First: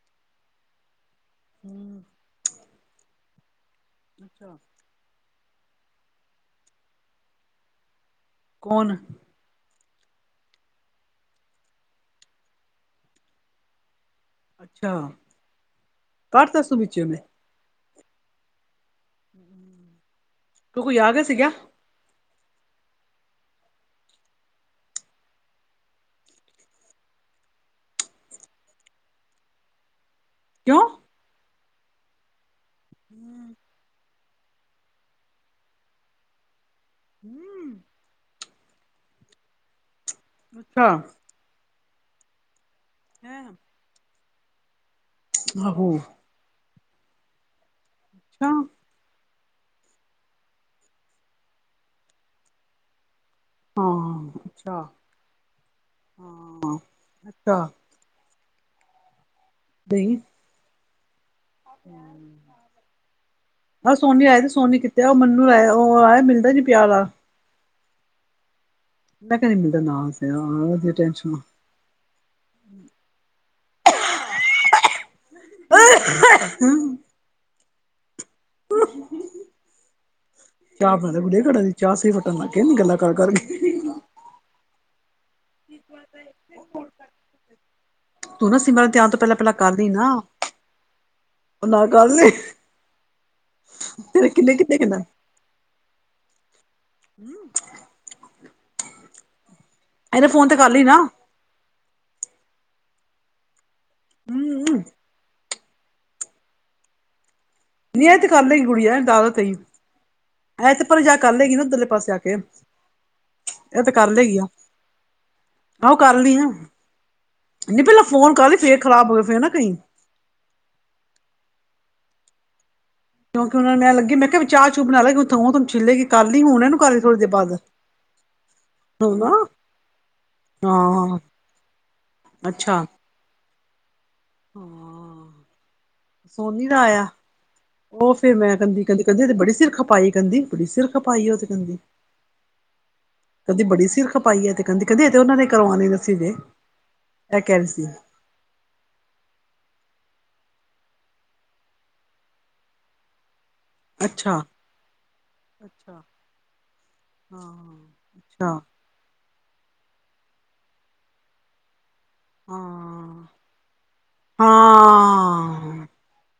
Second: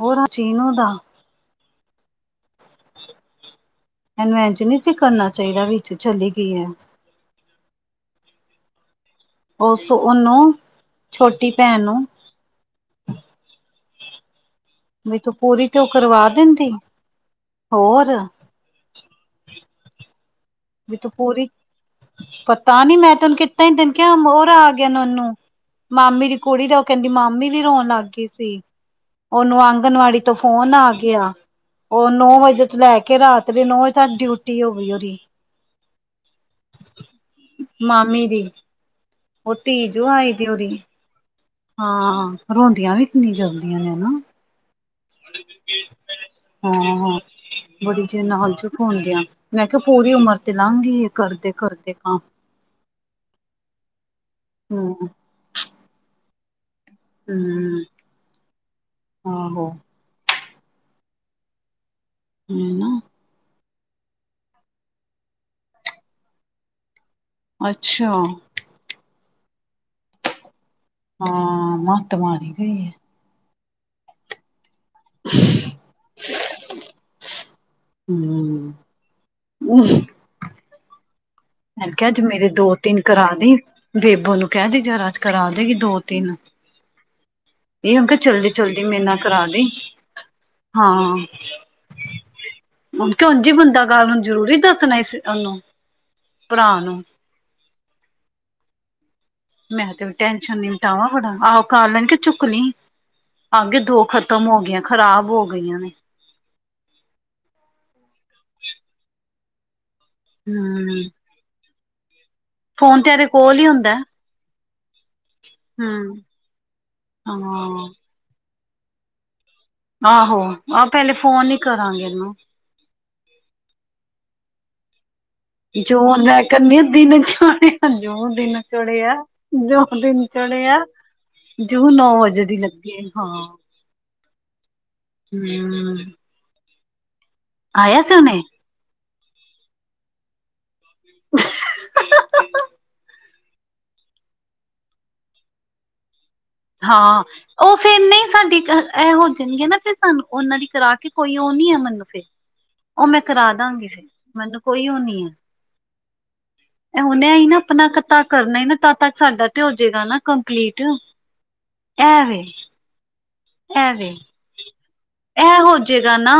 ਉਹ ਨਾ ਚੀਨੋ ਦਾ ਹਮ [unintelligible] ਇਹਨੂੰ ਅੱਛਾ ਇੰਜ ਨਹੀਂ ਕਰਨਾ ਚਾਹੀਦਾ ਵਿਚ ਚੱਲੀ ਗਈ ਹੈ। ਕੌਣ? ਉਸ ਉਹਨੂੰ ਛੋਟੀ ਭੈਣ ਨੂੰ ਅੱਛਾ ਵੀ ਤੂੰ ਪੂਰੀ ਉਹ ਕਰਵਾ ਕਰਤਾ ਦਿੰਦੀ, ਤੂੰ ਵਿੱਚੇ ਉਹਨੇ ਹੋਰ [inaudible] ਵੀ ਕੋਈ ਆ ਤੂੰ ਗਿਆ ਪੂਰੀ ਸੀਗਾ ਪਤਾ ਨੀ ਮੈਂ ਤੈਨੂੰ ਕਿੱਦਾਂ ਹੀ ਦਿਨ ਕਿਹਾ ਹੋਰ ਆ ਗਿਆ ਨੋਨੂੰ ਮਾਮੀ ਦੀ ਕੁੜੀ ਦਾ ਉਹ ਕਹਿੰਦੀ ਮਾਮੀ ਵੀ ਰੋਣ ਲੱਗ ਗਈ ਸੀ ਉਹਨੂੰ ਆਂਗਣਵਾੜੀ ਤੋਂ ਫੋਨ ਕਿਉਂ ਆ ਗਿਆ। ਉਹ ਨੌ ਵਜੇ ਤੋਂ ਲੈ ਕੇ ਰਾਤ ਦੇ ਹਮ ਨੌ ਵਜੇ ਤੱਕ ਡਿਊਟੀ ਹੋ ਗਈ ਉਹਦੀ। ਮਾਮੀ ਦੀ ਉਹ ਧੀ-ਜਵਾਈ ਅੱਛਾ। ਹਾਂ, ਰੋਂਦੀਆਂ ਵੀ ਕਿੰਨੀਆਂ ਜਲਦੀਆਂ ਨੇ ਨਾ। ਆਹੋ। ਹਾਂ-ਹਾਂ, ਬੜੀ ਜ ਅੱਛਾ ਨਾਲ ਚ ਹੁਦਿਆਂ, ਮੈਂ ਕਿਹਾ ਪੂਰੀ ਉਮਰ ਤੇ ਲਾਂਗਗੀ ਆ ਕਰਦੇ- ਕਰਦੇ ਕਮ। ਹਾਂ ਅੱਛਾ, ਹੂੰ-ਹੂੰ ਹਾਂ। ਅੱਛਾ ਹੂੰ, ਆਹੋ। ਨਹੀਂ। ਹੂੰ। ਹੂੰ ਨਾ। ਆਹ ਸੋਨੀ ਆਏ ਤੇ ਸੋਨੀ ਕਿਤੇ ਉਹ ਮੰਨੂੰ ਆ ਉਹ ਆਇਆ ਮਿਲਦਾ ਨੀ ਪਿਆ। ਅੱਛਾ। ਮੈਂ ਕਿਹਾ ਮੁੰਡਾ ਨਾਲ ਸਿਆ। ਹਾਂ, ਮੱਤ ਮਾਰੀ ਗਈ ਹੈ। ਅ ਹ ਹ। ਹੂੰ। 'ਚ ਬਣਾਦੇ ਬੜੀਆ ਘੜਾ ਦੇ। ਮਨ ਕਿਹਾ ਜ ਮੇਰੇ ਦੋ-ਤਿੰਨ ਕਰਾ ਦੀ, ਬੇਬੋ ਨੂੰ ਕਹਿ ਦੀ ਜਰਾ ਅਜੱ ਕਰਾ ਦੇਗੀ ਦੋ-ਤਿੰਨ। ਇਹ ੳਨ ਕਿਹ ਤੂੰ ਨਾ ਜਲਦੀ-ਜਲਦੀ ਸਿਮਰਨ ਤੇ ਮੇਰੇ ਆਣ ਨਾ ਤੋਂ ਪਹਿਲਾਂ ਕਰਾ ਪਹਿਲਾਂ ਦੀ ਕਰ ਲਈ ਨਾ ਆ। ਹਾਂ, ਉਹ ਨਾ ਕਰ ਲਈ ਕਿ ਹਣ ਜ ਬੰਦਾ ਗੱਲ ਨੂੰ ਤੇਰੇ ਕਿੰਨੇ ਜ਼ਰੂਰੀ ਕਿੰਨੇ ਕਿੰਨਾ ਦੱਸਣਾ ਸੀ। ਤੁਹਾਨੂੰ ਭਰਾ ਨੂੰ। ਹਮ। ਮੈਂ ਤੇ ਵੀ ਇਹਨੇ ਫੋਨ ਟੈਨਸ਼ਨ ਵੀ ਕਰ ਲਈ ਨਾ ਮਿਟਾਵਾਂ, ਬੜਾ ਆ ਕਰ ਲੈਣ ਕੇ ਚੁੱਕ ਲਈ -ਆ ਗੇ ਦੋ। ਖ਼ਤਮ ਹੋ ਹੂੰ ਗਈਆਂ ਖ਼ਰਾਬ ਹੋ ਗਈਆਂ ਨੇ। ਨੀ ਇਹ ਤੇ ਕਰ ਲੈਗੀ ਕੁੜੀ ਐ ਦਦਾ ਤੇਈ ਐ ਤੇ ਪਰ ਜਾ ਕਰ ਲੈਗੀ ਨਾ ਇਧਰ ਲੇ ਪਾਸੇ ਆ ਕੇ। ਫ਼ੋਨ ਤੇ ਇਹਦੇ ਕੋਲ ਹੀ ਹੁੰਦਾ ਹੈ। ਹ ਆ ਕਰ ਲਈ ਆ ਨਹੀਂ, ਹਾਂ ਪਹਿਲਾਂ ਫੋਨ ਕਰ ਲਈ ਫੇਰ ਖ਼ਰਾਬ ਹੋ ਗਏ ਫੇਰ ਨਾ ਕਈ। ਆਹੋ, ਆਹ ਪਹਿਲੇ ਫੋਨ ਹੀ ਕਰਾਂਗੇ ਇਹਨੂੰ। ਕਿਉਂਕਿ ਉਹਨਾਂ ਨੂੰ ਐ ਲਗੇ, ਮੈਂ ਕਿਹਾ ਵੀ ਚਾਹ ਚੂ ਬਣਾ ਲੈਉ ਜੋ ਗੀਈ ਕੱਲ ਹੀ ਹੁਣ ਇਹਨੂੰ ਕਰਨੀ ਕਰ ਥੋੜੀ ਦਿਨ ਦੇਰ ਬਾਅਦ ਚੜਿਆ ਜੋ ਦਿਨ ਚੜਿਆ ਹਾਂ ਹਾਂ ਜ ਨੌ ਵਜੇ ਦੀ ਲੱਗੀ ਹਾਂ ਹਾਂ ਹਮ ਸੋਨੀ ਦਾ ਆਇਆ, ਆਇਆ ਉਹ ਸੀ ਫੇਰ ਉਹਨੇ ਮੈਂ ਕਹਦੀ ਕਹਿੰਦੀ ਕਹਿੰਦੀ ਬੜੀ ਸਿਰ ਖਪਾਈ ਕਹਦੀ ਬੜੀ ਸਿਰ। ਖਪਾਈ ਉਹ ਤੇ ਕਹਿੰਦੀ। ਕਹਿੰਦੀ ਬੜੀ ਸਿਰ ਖਪਾਈ ਹੈ ਤੇ ਕਹਿੰਦੀ-ਕਹਿੰਦੀ ਇਹ ਤੇ ਉਹਨਾਂ ਨੇ ਕਰਵਾਉਣੇ ਦਸੀ ਜੇ। ਹਾਂ ਇਹ ਕਹਿ ਰਹੀ ਉਹ ਸੀ ਫੇਰ ਨਹੀਂ ਸਾਡੀ ਕ। ਇਹ ਹੋ ਜਾਣਗੇ ਨਾ ਫਿਰ ਸਾਨੂੰ ਉਹਨਾਂ ਦੀ ਕਰਾ ਕੇ ਕੋਈ ਉਹ ਨੀ ਹੈ ਮੈਨੂੰ ਫਿਰ, ਉਹ ਮੈਂ ਕਰਾ ਦਾਂਗੀ। ਅੱਛਾ, ਮੈਨੂੰ ਕੋਈ ਓ ਨੀ ਹ। ਅੱਛਾ, ਅ ਉਹਨੇ ਹੀ ਨਾ ਆਪਣਾ ਹਾਂ, ਤ ਕਰਨਾ ਅੱਛਾ, ਹੀ ਨਾ ਤ ਤੱਕ ਸਾਡਾ ਤੇ ਹੋਜੇਗਾ ਨਾ ਕੰਪਲੀਟ। ਐ ਵੇ। ਹਾਂ। ਐਵੇਂ। ਹਾਂ ਆ। ਇਹ ਹੋਜੇਗਾ ਨਾ।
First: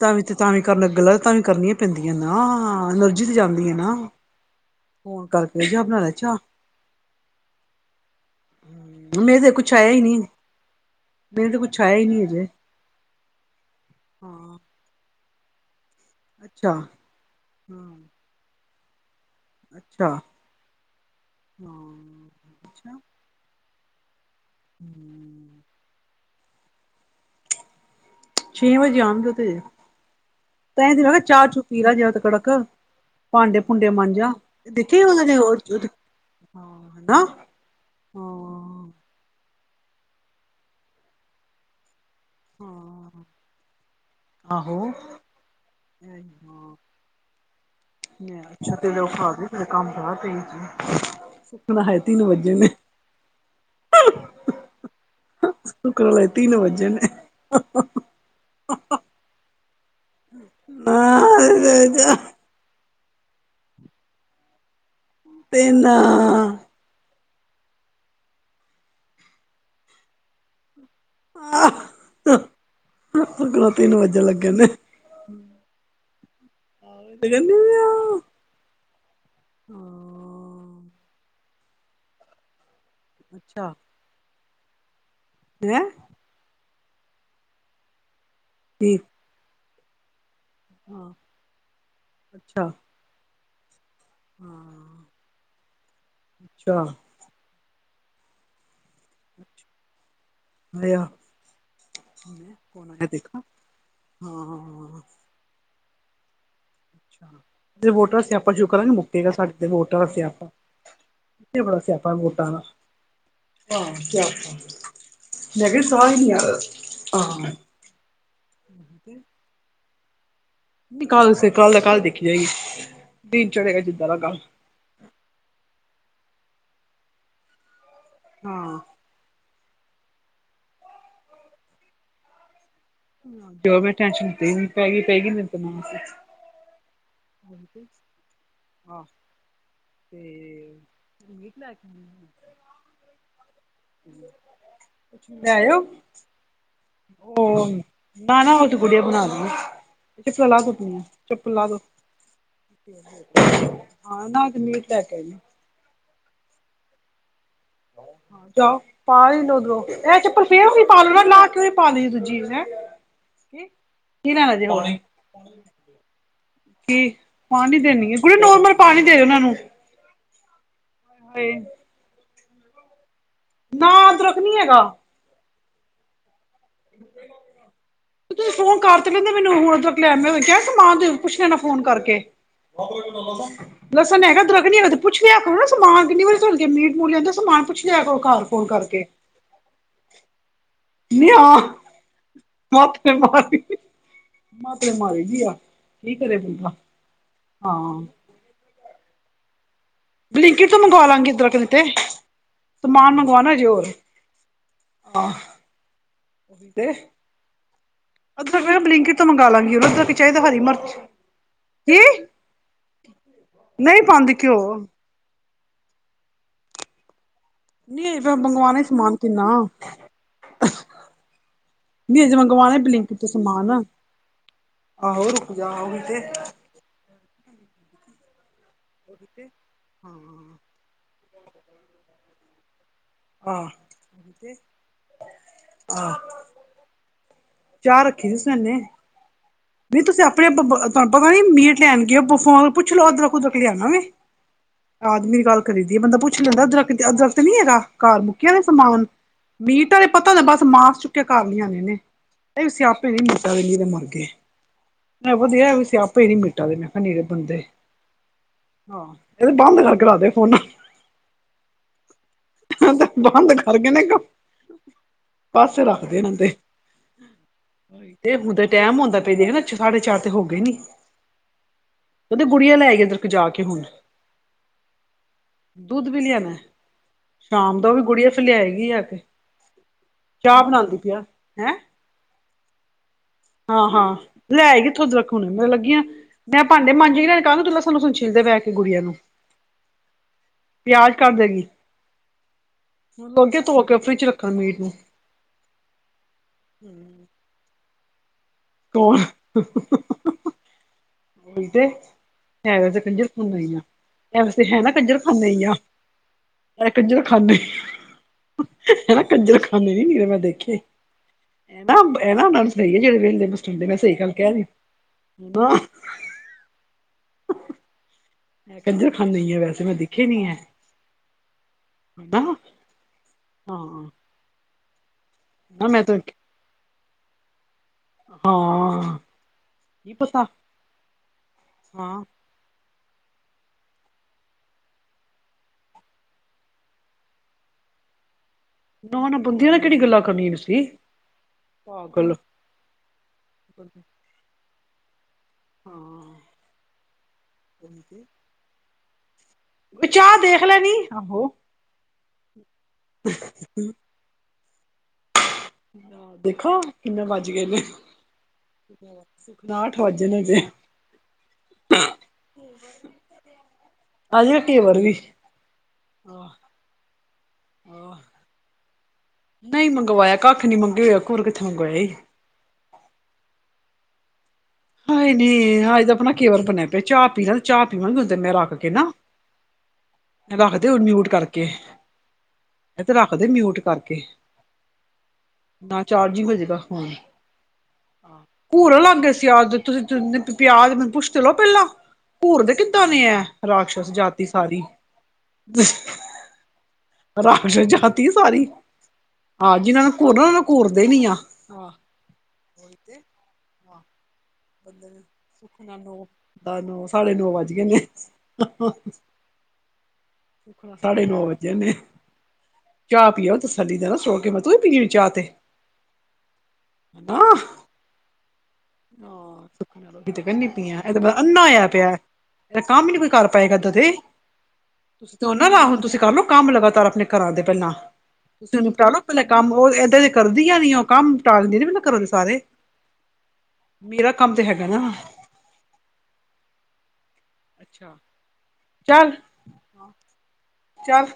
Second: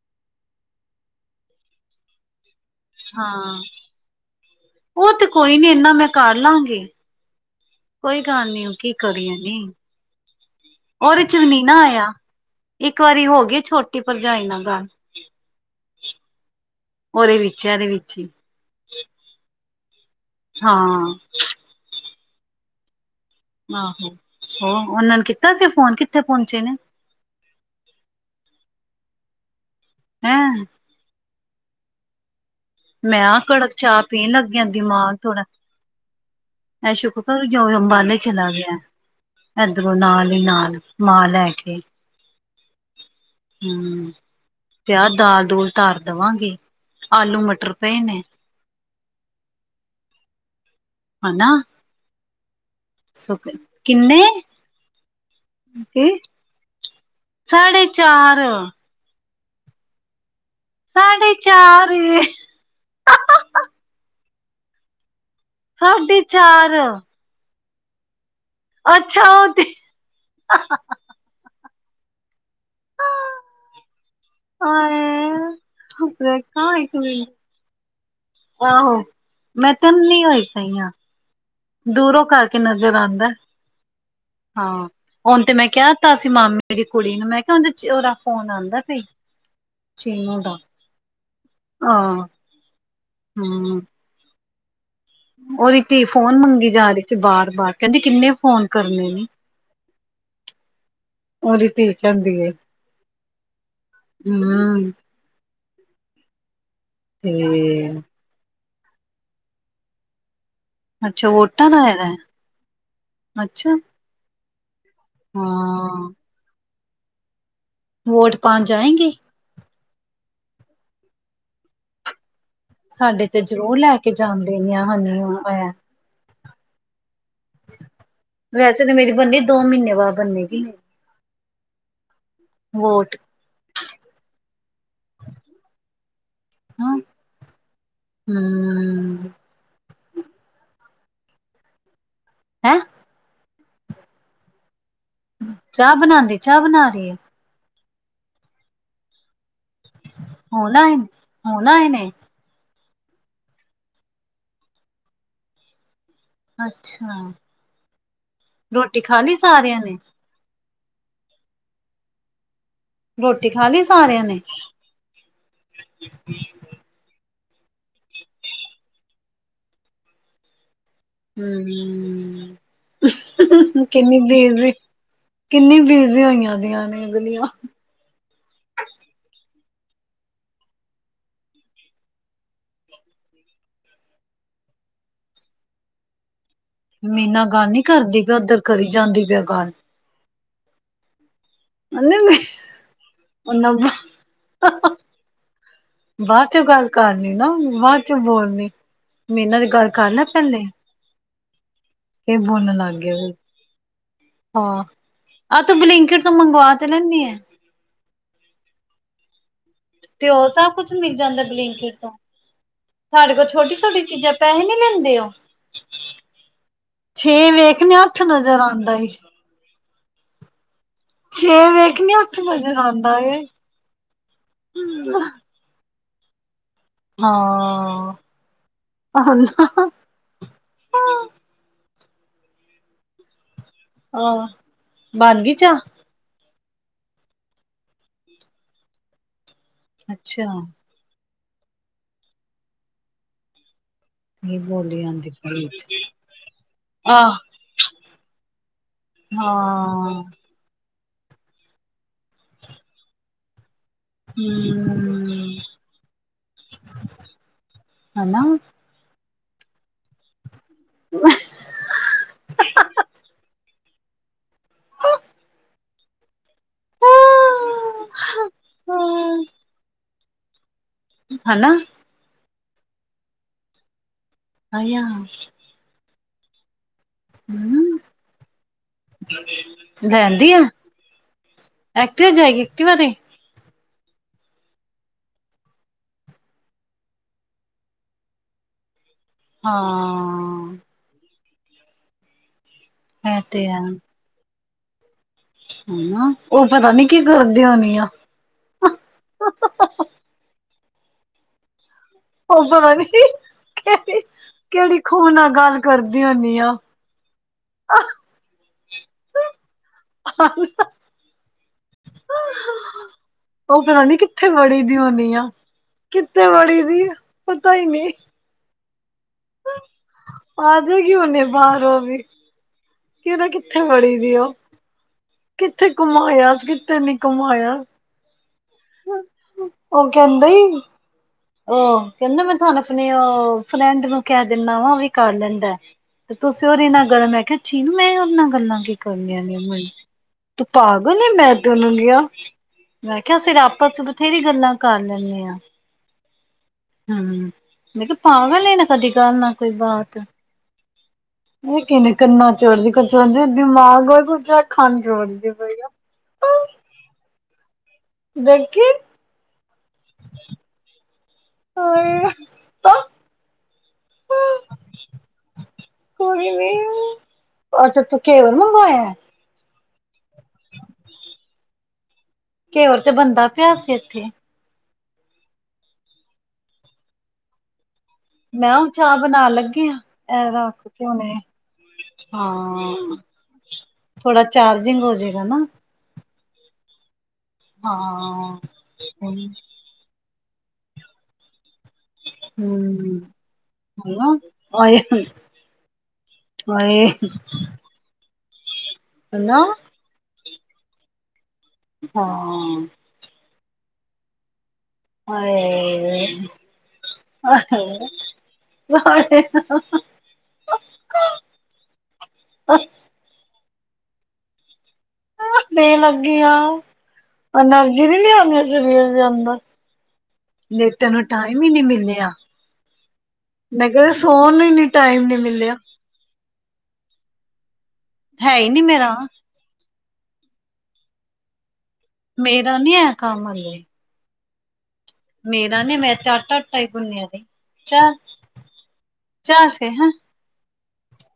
ਤ ਵੀ ਤੇ ਤਾ ਵੀ ਕਰਨਾ ਗੱਲਾਂ ਤਾ ਵੀ ਕਰਨੀਆਂ ਪੈਂਦੀਆਂ ਨਾ, ਐਨਰਜੀ ਤੇ ਹਾਂ ਜਾਂਦੀਆਂ ਨਾ। ਉਹ ਤੇ ਫੋਨ ਕੋਈ ਕਰਕੇ ਨੀ ਜਾ ਇਨਾ ਬਣਾ ਮੈਂ ਲੈ ਕਰ ਚਾਹ ਲਾਂਗੀ। ਕੋਈ ਗੱਲ ਨੀ ਕੀ ਕਰੀਐ, ਮੇਰੇ ਤੇ ਕੁਛ ਆਇਆ ਹੀ ਨਹੀਂ ੳਹ ਦੇ 'ਚ ਮੇਰੇ ਤੇ ਨੀ ਕੁਛ ਨਾ ਹੀ ਆਇਆ ਨਹੀਂ ਹਜੇ। ਇੱਕ ਵਾਰੀ ਹੋਗੀ ਛੋਟੀ ਭਰਜਾਈ ਹਾਂ, ਨਾਲ ਗੱਲ ਅੱਛਾ ਉਹਦੇ ਵਿੱਚ, ਇਹਦੇ ਹਾਂ, ਵਿੱਚ ਹੀ ਅੱਛਾ- ਹਾਂ ਹਾਂ ਅੱਛਾ ਆਹੋ ਹੋ, ਉਹਨਾਂ ਨੇ ਕੀਤਾ ਸੀ ਫੋਨ ਕਿੱਥੇ ਪਹੁੰਚੇ ਨੇ? ਛੇ ਵਜੇ ਆਉਣ ਗੇ ੳਹ ਤੇ, ਹੈਂ ਤ ਦਿ ਮ ਕਿਹਾ ਚਾਹ ਚੁ ਪੀ ਲਾ ਤੇ ਕੜਕ ਮੈਂ ਆ ਭਾਂਡੇ ਕੜਕ ਭੂੰਡੇ ਚਾਹ ਪੀਣ ਮਾਂਜਾਂ, ਲੱਗਿਆ ਦੇਖੇ ਉਹਦੇ ਦੇ ਐ ਸ਼ੁਕਰ ਜੋ ਅੰਬਾਲੇ ਚਲਾ ਗਿਆ ਇਧਰੋਂ ਨਾਲ ਹੀ ਨਾਲ ਮਾਲ ਲੈ ਕੇ ਹਾਂ ਹਮ ਆਹੋ ਆਹ ਦਾਲ ਦੁਲ ਤਰ ਦੇਵਾਂਗੇ, ਆਲੂ ਮਟਰ ਪਏ ਨੇ ੱਛਾ ਤੇ ਉਹ ਖਾ ਦੇ ਤੇਰੇ ਕੰਮ ਖਾ ਤੇਈ ਚੀ ਹਨਾ। ਸੁੱਕਣਾ ਹੈ, ਤਿੰਨ ਵੱਜੇ ਨੇ ਕਿੰਨੇ? ਸੁਖ ਕੀ ਨਾਲ ਤਿੰਨ ਵੱਜੇ ਨੇ ਸਾਢੇ ਚਾਰ ਸਾਡੇ ਚਾਰ ਨਾ ਤਿੰਨ ਸਾਢੇ ਚਾਰ ਅੱਛਾ, ਉਹ ਤੇ ਆਲ, ਦੋ- ਤਿੰਨ ਵੱਜਣ ਲੱਗੇ ਨੇ ਆ ਆਈ ਤ ਮ [unintelligible] ਤੇ ਕਹਿੰਦੀ ਹਾਂ ਆਹੋ, ਮੈਂ ਤੈਨ ਨੀ ਹੋਈ ਪਈ ਹਾਂ ਦੂਰੋਂ ਕਰਕੇ ਨਜ਼ਰ ਆਉਂਦਾ, ਅੱਛਾ ਹਾਂ ਹੁਣ ਤੇ ਮੈਂ ਹੈਂ ਕਹਿ ਤਾ ਅ ਮਾਮੇ ਦੀ ਕੁੜੀ ਨੂੰ ਮੈਂ ਕਿਹਾ, ਉਹਦੇ, ਉਹਦਾ ਫੋਨ ਆਉਂਦਾ ਕੀ ਪਈ, ਚੀਨੂੰ ਦਾ ਹਾਂ ਹਾਂ ਅੱਛਾ ਹਮ ਹਾਂ ਓਹੀ ਤੇ ਫੋਨ ਮੰਗੀ ਅੱਛਾ ਜਾ ਰਹੀ ਸੀ ਵਾਰ-ਵਾਰ, ਕਹਿੰਦੀ ਕਿੰਨੇ ਫੋਨ ਕਰਨੇ ਨੇ। ਉਹਦੀ ਧੀ ਕਹਿੰਦੀ ਏ [unintelligible] ਐ ਦੇਖ ਹਾਂ ਹੂੰ ਤੇ ਵੋਟਰਾ ਸਆਪਾ ਸ਼ੁਕਰਾਂ ਮੁੱਕੇਗਾ ਸਾਡੇ ਵੋਟਰਂ ਸਆਪਾਂ ਅੱਛਾ ਐ ਵੋਟਾਂ ਬੜਾ ਦਾ ਸਿਆਪਾ ਹੈਗਾ ਵੋਟਾ ਦਾ ਅੱਛਾ [unintelligible] ਸਾਹ ਹਾਂ ਵੋਟ ਪਾਣ ਜਾਏਂਗੀ। ਕੱਲ ਸੀ, ਕੱਲ ਦਾ ਕੱਲ੍ਹ ਦੇਖੀ ਜਾਏਗੀ ਸਾਡੇ ਤੇ ਦਿਨ ਜ਼ਰੂਰ ਚੜੇਗਾ ਲੈ ਜਿੱਦਾਂ ਕੇ ਦਾ ਕੱਲ ਜਾਂਦੀਆ ਹਨੀਆ ਐ ਹਾਂ ਵੈਸੇ ਤਾਂ ਮੇਰੀ ਬਣਨੀ, ਦੋ ਮਹੀਨੇ ਬਾਅਦ ਬਣੇਗੀ ਵੋਟ ਜੋ ਮ ਟੈਨਸ਼ਨ ਪੈ ਪੈਗੀ ਨਹੀ ਤਾਂ ਨਾ ਸਹੀ ਹਾਂ ਹਾਂ ਹਾਂ ਹੂੰ ਤੇ ਮਕ ਲੈ ਕੇ [unintelligible] ਹੈਂ ਹੀ ਚਾਹ ਬਣਾਉਂਦੀ, ਚਾਹ ਬਣਾ ਰਹੀ ਏ ਹੋ, ਨਾ -ਨਾ ਉਹ ਤੇ ਗੁੜੀਆ ਬਣਾ ਦੀਆਂ ਚਪਲਾਂ ਲਾਹ ਹੁਣ ਆਏ ਸੁੁੱਟਣੀਆਂ, ਨੇ ਚੱਪਲ ਹੁਣ ਲਾਹ ਦੋ ਆਏ ਨੇ ਹਾਂ ਨਾ ਤੇ ਮੀ ਲ ਕੇ ਨੇ ਅੱਛਾ। ਹਾ ਜਾਓ ਪਾ ਲੀ ਸਾਰਿਆਂ ਓਦਰੋ ਨੇ ਏਹ ਚੱਪਲ ਫੇਰ ਵੀ ਪਾ ਲਵਾਂ ਨਹਾ ਕੇ ਵੀ ਪਾ ਲਈ ਐ ਦੂਜੀ। ਰੋਟੀ ਕੀ- ਖਾ ਲਈ ਸਾਰਿਆਂ ਕੀ ਨੇ ਲੈਣਾ ਜੇ ਹੋਰ? ਕੀ ਪਾਨੀ ਦੇਨੀ ਐ, ਕੁੜੀ ਏ ਨੋਰਮਲ ਪਾਣੀ ਦੇ ਓਨਾਂ ਨੂੰ। ਹਾਏ [unintelligible] ਨਾ ਕਿੰਨੀ ਅਦਰਕ ਨੀ ਹੈਗਾ ਬਿਜ਼ੀ ਹੋਈਆਂ ਦੀਆਂ ਨੇ ਗਲੀਆਂ। ਤੁਸੀਂ ਫੋਨ ਕਰ ਤੇ [unintelligible] ਮੈਨੂੰ ਹੁਣ ਤੱਕ ਲੈ, ਮੈਂ ਹੋ ਕਿਆ ਸਮਾਨ ਪੁੱਛ ਲੈਣਾ ਫੋਨ ਕਰਕੇ? [unintelligible] ਲਸਣ ਹੈਗਾ ਅਦਰਕ ਨਹੀ ਹੈ, ਪੁੱਛ ਲੈ ਕਰੋ ਸਮਾਨ ਕਿੰਨੀ ਵਾਰੀ। [unintelligible] ਦਾ ਸਮਾਨ ਪੁੱਛ ਲਿਆ ਕਰੋ ਘਰ ਫੋਨ ਕਰਕੇ ਵੀਡੀਓ ਕਾਲ [unintelligible] ਮਾਤਰੇ ਮਾਰੀ [unintelligible] ਮਾਤਰੇ [unintelligible] ਮਾਰੀ ਦੀ ਆ ਕੀ ਕਰੇ ਬਾਅ ਚੋਂ ਬੰਦਾ ਗੱਲ ਕਰ ਲੀ ਨਾ ਬਾਅ ਹਾਂ ਚੋਂ ਬੋਲਣੀ। ਮੀਨਾ ਵੀ ਗਰ ਬਲਿੰਕਿਟ ਤੋਂ ਮੰਗਵਾ ਲਾਂਗੇ ਇੱਧਰ ਕ ਤੇ ਕੇ ਬੋਲਣ ਲੱਗ ਗਏ ਸਮਾਨ ਵੀ ਮੰਗਵਾਣਾ ਹਜੇ ਹੋਰ ਹਾਂ ਹਾਂ ਆਹ ਤੂੰ ਬਲਿੰਕਿਟ ਬਲਿੰਕਿਟ ਤੋਂ ਮੰਗਾ ਲਾਂਗੀ। ਉਦਰ ਤੇ ਓਹ ਸਭ ਕੁਛ ਮਿਲ ਜਾਂਦਾ ਬਲਿੰਕਿਟ ਤੋਂ ਸਾਡੇ ਕੋਲ ਛੋਟੀ-ਛੋਟੀ ਨਹੀਂ ਚੀਜ਼ਾਂ ਪਾਉਂਦੀ ਘਿਓ ਪੈਸੇ ਨੀ ਲੈਂਦੇ ਔ। [unintelligible] ਛੇ ਵੇਖ ਨੇ ਨਹੀਂ ਅੱਠ ਮੇਂ ਨਜ਼ਰ ਮੰਗਵਾਉਨਾ ਆਂਦਾ ਈ। ਸਮਾਨ ਕਿੰਨਾ ਛੇ ਵੇਖਣੀ ਨਈ ਅਜੇ ਅੱਠ ਵਜੇ ਮੰਗਵਾਣਾ ਆਉਂਦਾ ਬਲਿੰਕਿਟ ਤੋ ਏ। ਸਮਾਨ, ਆਹੋ ਰੁ ਜਾ ਆਉਂਦੇ। ਹਾਂ ਉਹੀ ਤੇ [unintelligible] ਹਾਂ ਹਾਂ ਆਹ [unintelligible] ਬਣ ਗਈ ਚਾਹ? ਹਾਂ। ਚਾਹ ਰੱਖੀ ਸੀ। ਵੀ ਤੁਸੀਂ ਅੱਛਾ ਆਪਣੇ ਪਤਾ ਨਹੀਂ ਮੀਟ ਲੈਣ ਕੀ ਪੁੱਛ ਲਓ ਜਰਾ। ਨੀ ਬੋਲ [unintelligible] ਮੇਰੀ ਗੱਲ ਕਰੀ ਦੀਏ ਬੰਦਾ ਪੁੱਛ ਲੈਂਦਾ। ਅਦਰਕ, ਅਦਰਕ ਆਹ ਤੇ ਨੀ ਹੈਗਾ ਘਰ ਮੁੱਕਿਆ ਸਮਾਨ ਮੀਟਾਂ ਦੇ ਹਾਂ ਪਤਾ ਬਸ ਮਾਸ ਚੁੱਕ ਕੇ ਘਰ ਲਿਆਉਣੇ ਨੇ। ਇਹੋ ਸਿਆਪੇ ਨ ਮੀਟਾਂ ਦੇ, ਨੀਰੇ ਮਰਗੇ। [inaudible] ਐ ਵਧੀਆ, ਐਵੀ ਸਿਆਪੇ ਈ ਨੀ ਮਿਟਾ ਦੇ, ਮੈਂ ਕਿਆ। ਨਿਰੇ ਬਣਦੇ। ਹਨਾ ਹਾਂ, ਏ ਬੰਦ ਕਰਕੇ ਰਖਦੇ ਫੋਨਾ [inaudible] ਬੰਦ ਕਰਕੇ ਨੇ ਇਕ, ਪਾਸੇ ਰੱਖਦੇ ਏਨਾ ਤੇ। ਏ ਹੁਣ ਤੇ ਟਾਈਮ ਹੁੰਦਾ ਪਿਆ। ਦੇਖ ਨਾ, ਸਾਢੇ ਚਾਰ ਤੇ ਹੋ ਗੇ ਨੀ। ਹਨਾ। ਓਹਦੀ ਗੁੜੀਆਂ ਲੈ ਗਈ ਆ ਇੱਧਰ ਕ ਜਾ ਕੇ ਹੁਣ। ਆਏਆ। ਦੁੱਧ ਵੀ ਲਿਆਣਾ। ਸ਼ਾਮ ਦਾ ਹਮ ਵੀ ਗੁੜੀਆ ਫਿਰ ਲਿਆਏਗੀ ਆ ਕੇ, ਲੈਂਦੀ ਆ ਚਾਹ ਬਣਾਂਦੀ ਪਈ ਆ ਹੈਂ। ਐਕਟਿਵਾ ਜਾਏਗੀ, ਐਕਟਿਵਾ ਤੇ? ਹਾਂ, ਹਾਂ ਲੈਏਗੀ [unintelligible] ਲੱਗੀਆਂ। ਮੈਂ ਭਾਂਡੇ ਮਾਂਜੀ ਦੇ ਨਾ ਕਾਲੂ ਤੂੰ ਲਸਨ ਲੁਸਨ ਛਿਲਦੇ ਬਹਿ ਕੇ ਗੁੜੀਆਂ ਨੂੰ। ਹਾਂ- ਹਾਂ। ਪਿਆਜ ਕਰ ਦੇਗੀ ਇਹ ਲੋਗੇ ਤੇ ਹੈ ਧੋ ਕੇ ਫਰਿਜ ਰੱਖਾਗੇ। ਹੈਨਾ, ਓਹ ਪਤਾ ਨੀ ਕੀ ਕਰਦੀ ਹੋਣੀ ਆ। ਤੂੰ ਉਹ [unintelligible] ਐਹਦਾ ਪਤਾ ਤਾਂ ਨੀ ਕੰਜਰਖਾਨਾ ਈ ਆ, ਕਿਹੜੀ ਐ ਵਸਤੇ ਹੈ ਨਾ ਕਿਹੜੀ ਖੂਹ ਕੰਜਰਖਾਨਾ ਨਾਲ ਈ ਆ। ਗੱਲ ਕਰਦੀ ਹੁੰਦੀ ਆ ਕੰਜਰਖਾਨੇ, ਹਨਾ ਕੰਜਰਖਾਨੇ ਨੀ ਮੈਂ ਐਵੇਂ ਦੇਖੇ। ਉਹ ਪਤਾ [unintelligible] ਕੀਤੇ ਵੜੀ ਦੀ, ਪਤਾ ਈ ਨੀ। ਏਧਰ ਖਾਂਦੇ ਈ ਐ, ਵੈਸੇ ਮੈਂ ਦੇ ਆ ਜੇਗੀ, ਹੁਣੇ ਬਾਹਰ ਉਹਵੀ। ਹਨਾ ਕਿ ਪਤਾ ਕਿੱਥੇ ਹਾਂ ਵੜੀ ਦੀ ਉਹ, ਨਾ ਕਿੱਥੇ ਮੈਂ ਤਾਂ ਘੁੰਮਾਇਆ ਸ, ਕਿੱਥੇ ਨੀ ਘੁੰਮਾਇਆ। ਹਾਂ। ਉਹ ਕੀ ਪਤਾ ਕਹਿੰਦੀ। ਆਂ, ਹਾਂ ਕਹਿੰਦਾ, ਮੈਂ ਤੁਹਾਨੂੰ ਸਨੇਹਾ ਫਰੈਂਡ ਨੂੰ ਕਹਿ ਦਿੰਦਾ ਵਾਂ, ਉਹਵੀ ਕਰ ਲੈਂਦਾ। ਤੇ ਤੁਸੀਂ ਔਰੇ ਨਾ, ਕਰ ਮੈਂ ਕਿਹਾ ਚਿਨੂੰ ਮੈਂ ਉਹਦੇ ਨਾਲ ਗੱਲਾਂ ਨਾ ਨਾ ਕਰਨੀਆਂ ਬੰਦਿਆਂ ਨੇ, ਕਿਹੜੀ ਗੱਲਾਂ ਕਰਨੀਆਂ ਤੂੰ ਸੀ ਪਾਗਲ ਐ ਮੈਂ, ਤੇ ਉਹਨੂੰ ਕਿਹਾ। ਪਾਗਲ ਮੈਂ ਕਿਹਾ, ਅਸੀਂ ਆਪਸ 'ਚ ਬਥੇਰੀ ਗੱਲਾਂ ਕਰ ਲੈਂਦੇ ਆਂ। ਹਾਂ। ਹੁੰ, ਮੈਂ ਕਿਹਾ, ਪਾਗਲ, ਨਾ ਕਦੀ ਗੱਲ ਨਾ ਉਹ ਚਾਹ ਦੇਖ ਲੈ ਨੀ, ਆਹੋ। ਏ ਕਿਨੇ ਕੰਨਾ ਚ ਦਿਮਾਗ [unintelligible] ਖਾਂ ਜੋੋੜਦੀ ਪਈਆਂ। ਦੇਖਾਂ, ਕਿੰਨੇ ਵੱਜ ਗਏ ਨੇ। ਦੇਖੀ ਆਠ ਵੱਜੇ ਨੇ ਹਜੇ। ਕੋਈ ਆਜਾ ਘੇਵਰ ਵੀ। ਆਹ ਅੱਛਾ, ਤੂੰ ਘੇਵਰ ਮੰਗਵਾਇਆ। ਨਹੀ ਮੰਗਵਾਇਆ, ਕੱਖ ਨੀ ਮੰਗੀਆ। ਘੇਵਰ-ਕੁਰ ਕਿੱਥੇ ਮੰਗਵਾਇਆ ਈ? ਘੇਵਰ, ਤੇ ਬੰਨਦਾ ਪੇਆ ਸੀ ਇੱਥੇ। ਹਾਏ ਨੀ, ਆਜ ਤਾਂ ਆਪਣਾ ਘੇਵਰ ਬਣਿਆ ਪਿਆ। ਚਾਹ ਪੀ ਲਾਂ, ਚਾਹ ਪੀਵਾਂਗੇ। ਮੈਂ ਹੁਣ ਚਾਹ ਬਣਾਨ ਲੱਗੀ ਆ, ਐ ਰੱਖ ਰੱਖਦੇ ਹੁਣ ਕੇ ਮਿਊਟ ਹੁਨੇ। ਕਰਕੇ ਇਹ ਤੇ ਹਾਂ, ਰੱਖਦੇ ਮਿਊਟ ਕਰਕੇ ਥੋੜਾ ਚਾਰਜਿੰਗ ਹੋ ਜੇਗਾ ਨਾ। ਨਾ, ਚਾਰਜਿੰਗ ਹੋਜੇਗਾ ਫੋਨ ਹਾਂ। ਕੂਰਨ ਲਾਗ ਤੁਸੀਂ, [unintelligible] [unintelligible] ਮੈਨੂੰ ਪੁੱਛ ਲੋ ਪੈਲਾਂ। ਘੁਰਦੇ ਕਿੱਦਾਂ ਹਮ ਨੇ ਐ, ਰਾਕਸ਼ਸ ਜਾਤੀ ਸਾਰੀ। ਹਾਏ ਤੀ ਸਾਰੀ ਆਹ ਜਿਨਾਂ ਨੂੰ ਘੁਰਨਾ ਉਹਨਾਂ ਨੂੰ ਘੁਰਦੇ ਵੀ ਆ। ਉਹੀ ਹਾਂ ਤੇ ਹਾਂ ਸੁੱਖ ਨਾਲ ਨ ਆ ਨੌ ਸਾਾਢੇ ਨੌ ਵੱਜ ਗੇ ਨੇ। ਸਾਢੇ ਨੌ ਵੱਜੇ ਨੇ। ਚਾਹ ਪੀਓ ਤਸੱਲੀ ਤਰਾਂ ਸੋ ਕੇ ਮੈਂ ਤੂੰ ਵੀ ਪੀ ਲ ਚਾਹ ਤੇ। ਦੇਣ ਲੱਗੀ ਆ ਏਨਰਜ਼ੀ ਨੀ ਲਿਆਉਣੀ। ਸਰੀਰ ਦੇ ਅੰਦਰ ਆਹ ਸੁੱਖ ਨਾਲ ਰੋਟੀ ਤੇ ਕਹਿੰਦੀ ਪਆ ਦੇਖ ਇਹ ਤੇ ਤੈਨੂੰ ਪਤਾ ਟਾਈਮ ਅੰਨਾ ਹੀ ਨੀ ਹੋਇਆ ਪਿਆ [unintelligible] ਮਿਲਿਆ ਇਹ ਕੰਮ ਹੀ ਨਹੀਂ ਕੋਈ ਕਰ ਪਾਏਗਾ ਮੈਂ ਤਦੇ ਕਿਹਾ ਸੋਣ ਨੂੰ ਨੀ ਟਾਈਮ ਨੀ ਉਹਨਾ [unintelligible] ਮਿਲਿਆ ਲ ਹੁਣ ਤੁਸੀਂ ਕਰ ਲਓ ਕੰਮ ਲਗਾਤਾਰ ਆਪਣੇ ਕਰਾਂ ਦੇ ਪੈਲਾਂ। ਹੈ ਈ, ਨੀ ਮੇਰਾ। ਕੰਮ ਔ ਏਦਾਂ ਦੇ ਕਰਦੀਆਂ ਰੀਆ ਔ। ਕੰਮ ਟਾਲਦੀ, [unintelligible] ਕਰੋ ਮੇਰਾ ਨੀ ਐ, ਕੰਮ ਹਲੇ। ਮੇਰਾ ਕੰਮ, ਤੇ ਹੈਗਾ ਨਾ। ਮੇਰਾ ਨੇ, ਮੈਂ ਤੇ ਆਟਾ-ਆਟਾ [unintelligible] ਈ ਗੁੰਨਿਆਂ ਦਈ। ਅੱਛਾ, ਚੱਲ। ਚਲ ਫੇਰ ਹਂ। ਚੱਲ।